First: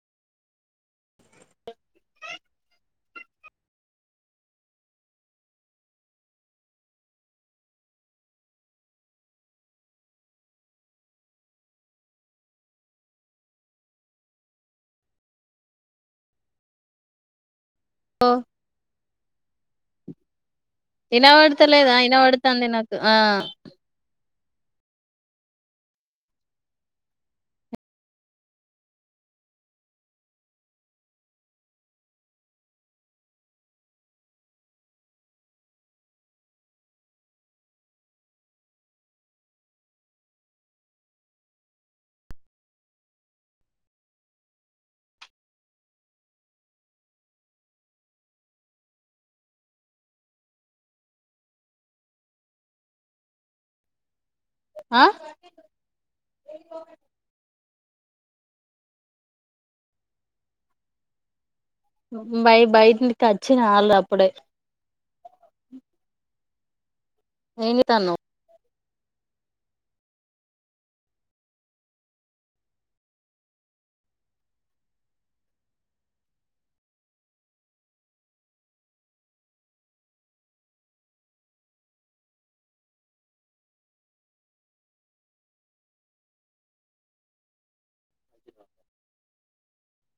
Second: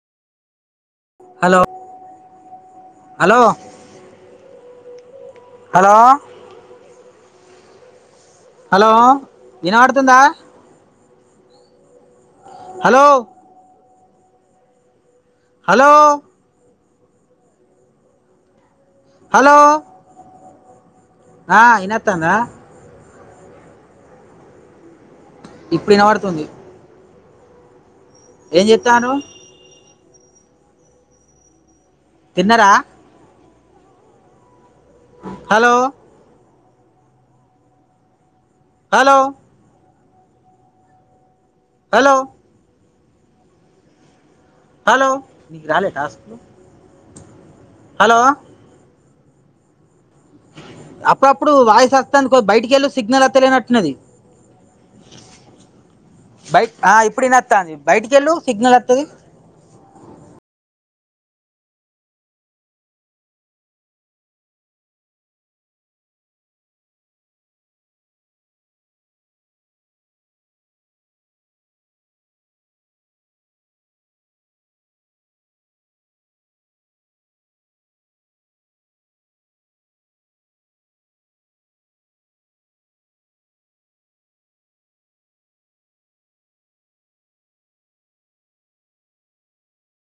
Hello hello hello hello వినపడుతుంద hello hello వో hello ఆ ఇనపడతలేదా వినత్తందా ఇనపడుతాంది నాకు ఆ ఇప్పుడు ఇనపడుతుంది. ఏం చేత్తాండ్రు తిన్నరా హలో హలో హలో హలో నీకు రాలే టాస్క్ హలో అప్పుడప్పుడు వాయిస్ వస్తుంది కోద్దిగ బయటికెళ్ళు సిగ్నల్ వస్తలేనట్టున్నది. ఆ బైట్ ఆ ఇప్పుడినాత్తాంది. బయటికి వెళ్ళు సిగ్నల్ వస్తది. బయ బయటింకిచ్చిన వాళ్ళు అప్పుడే ఏం చేత్తాన్నావ్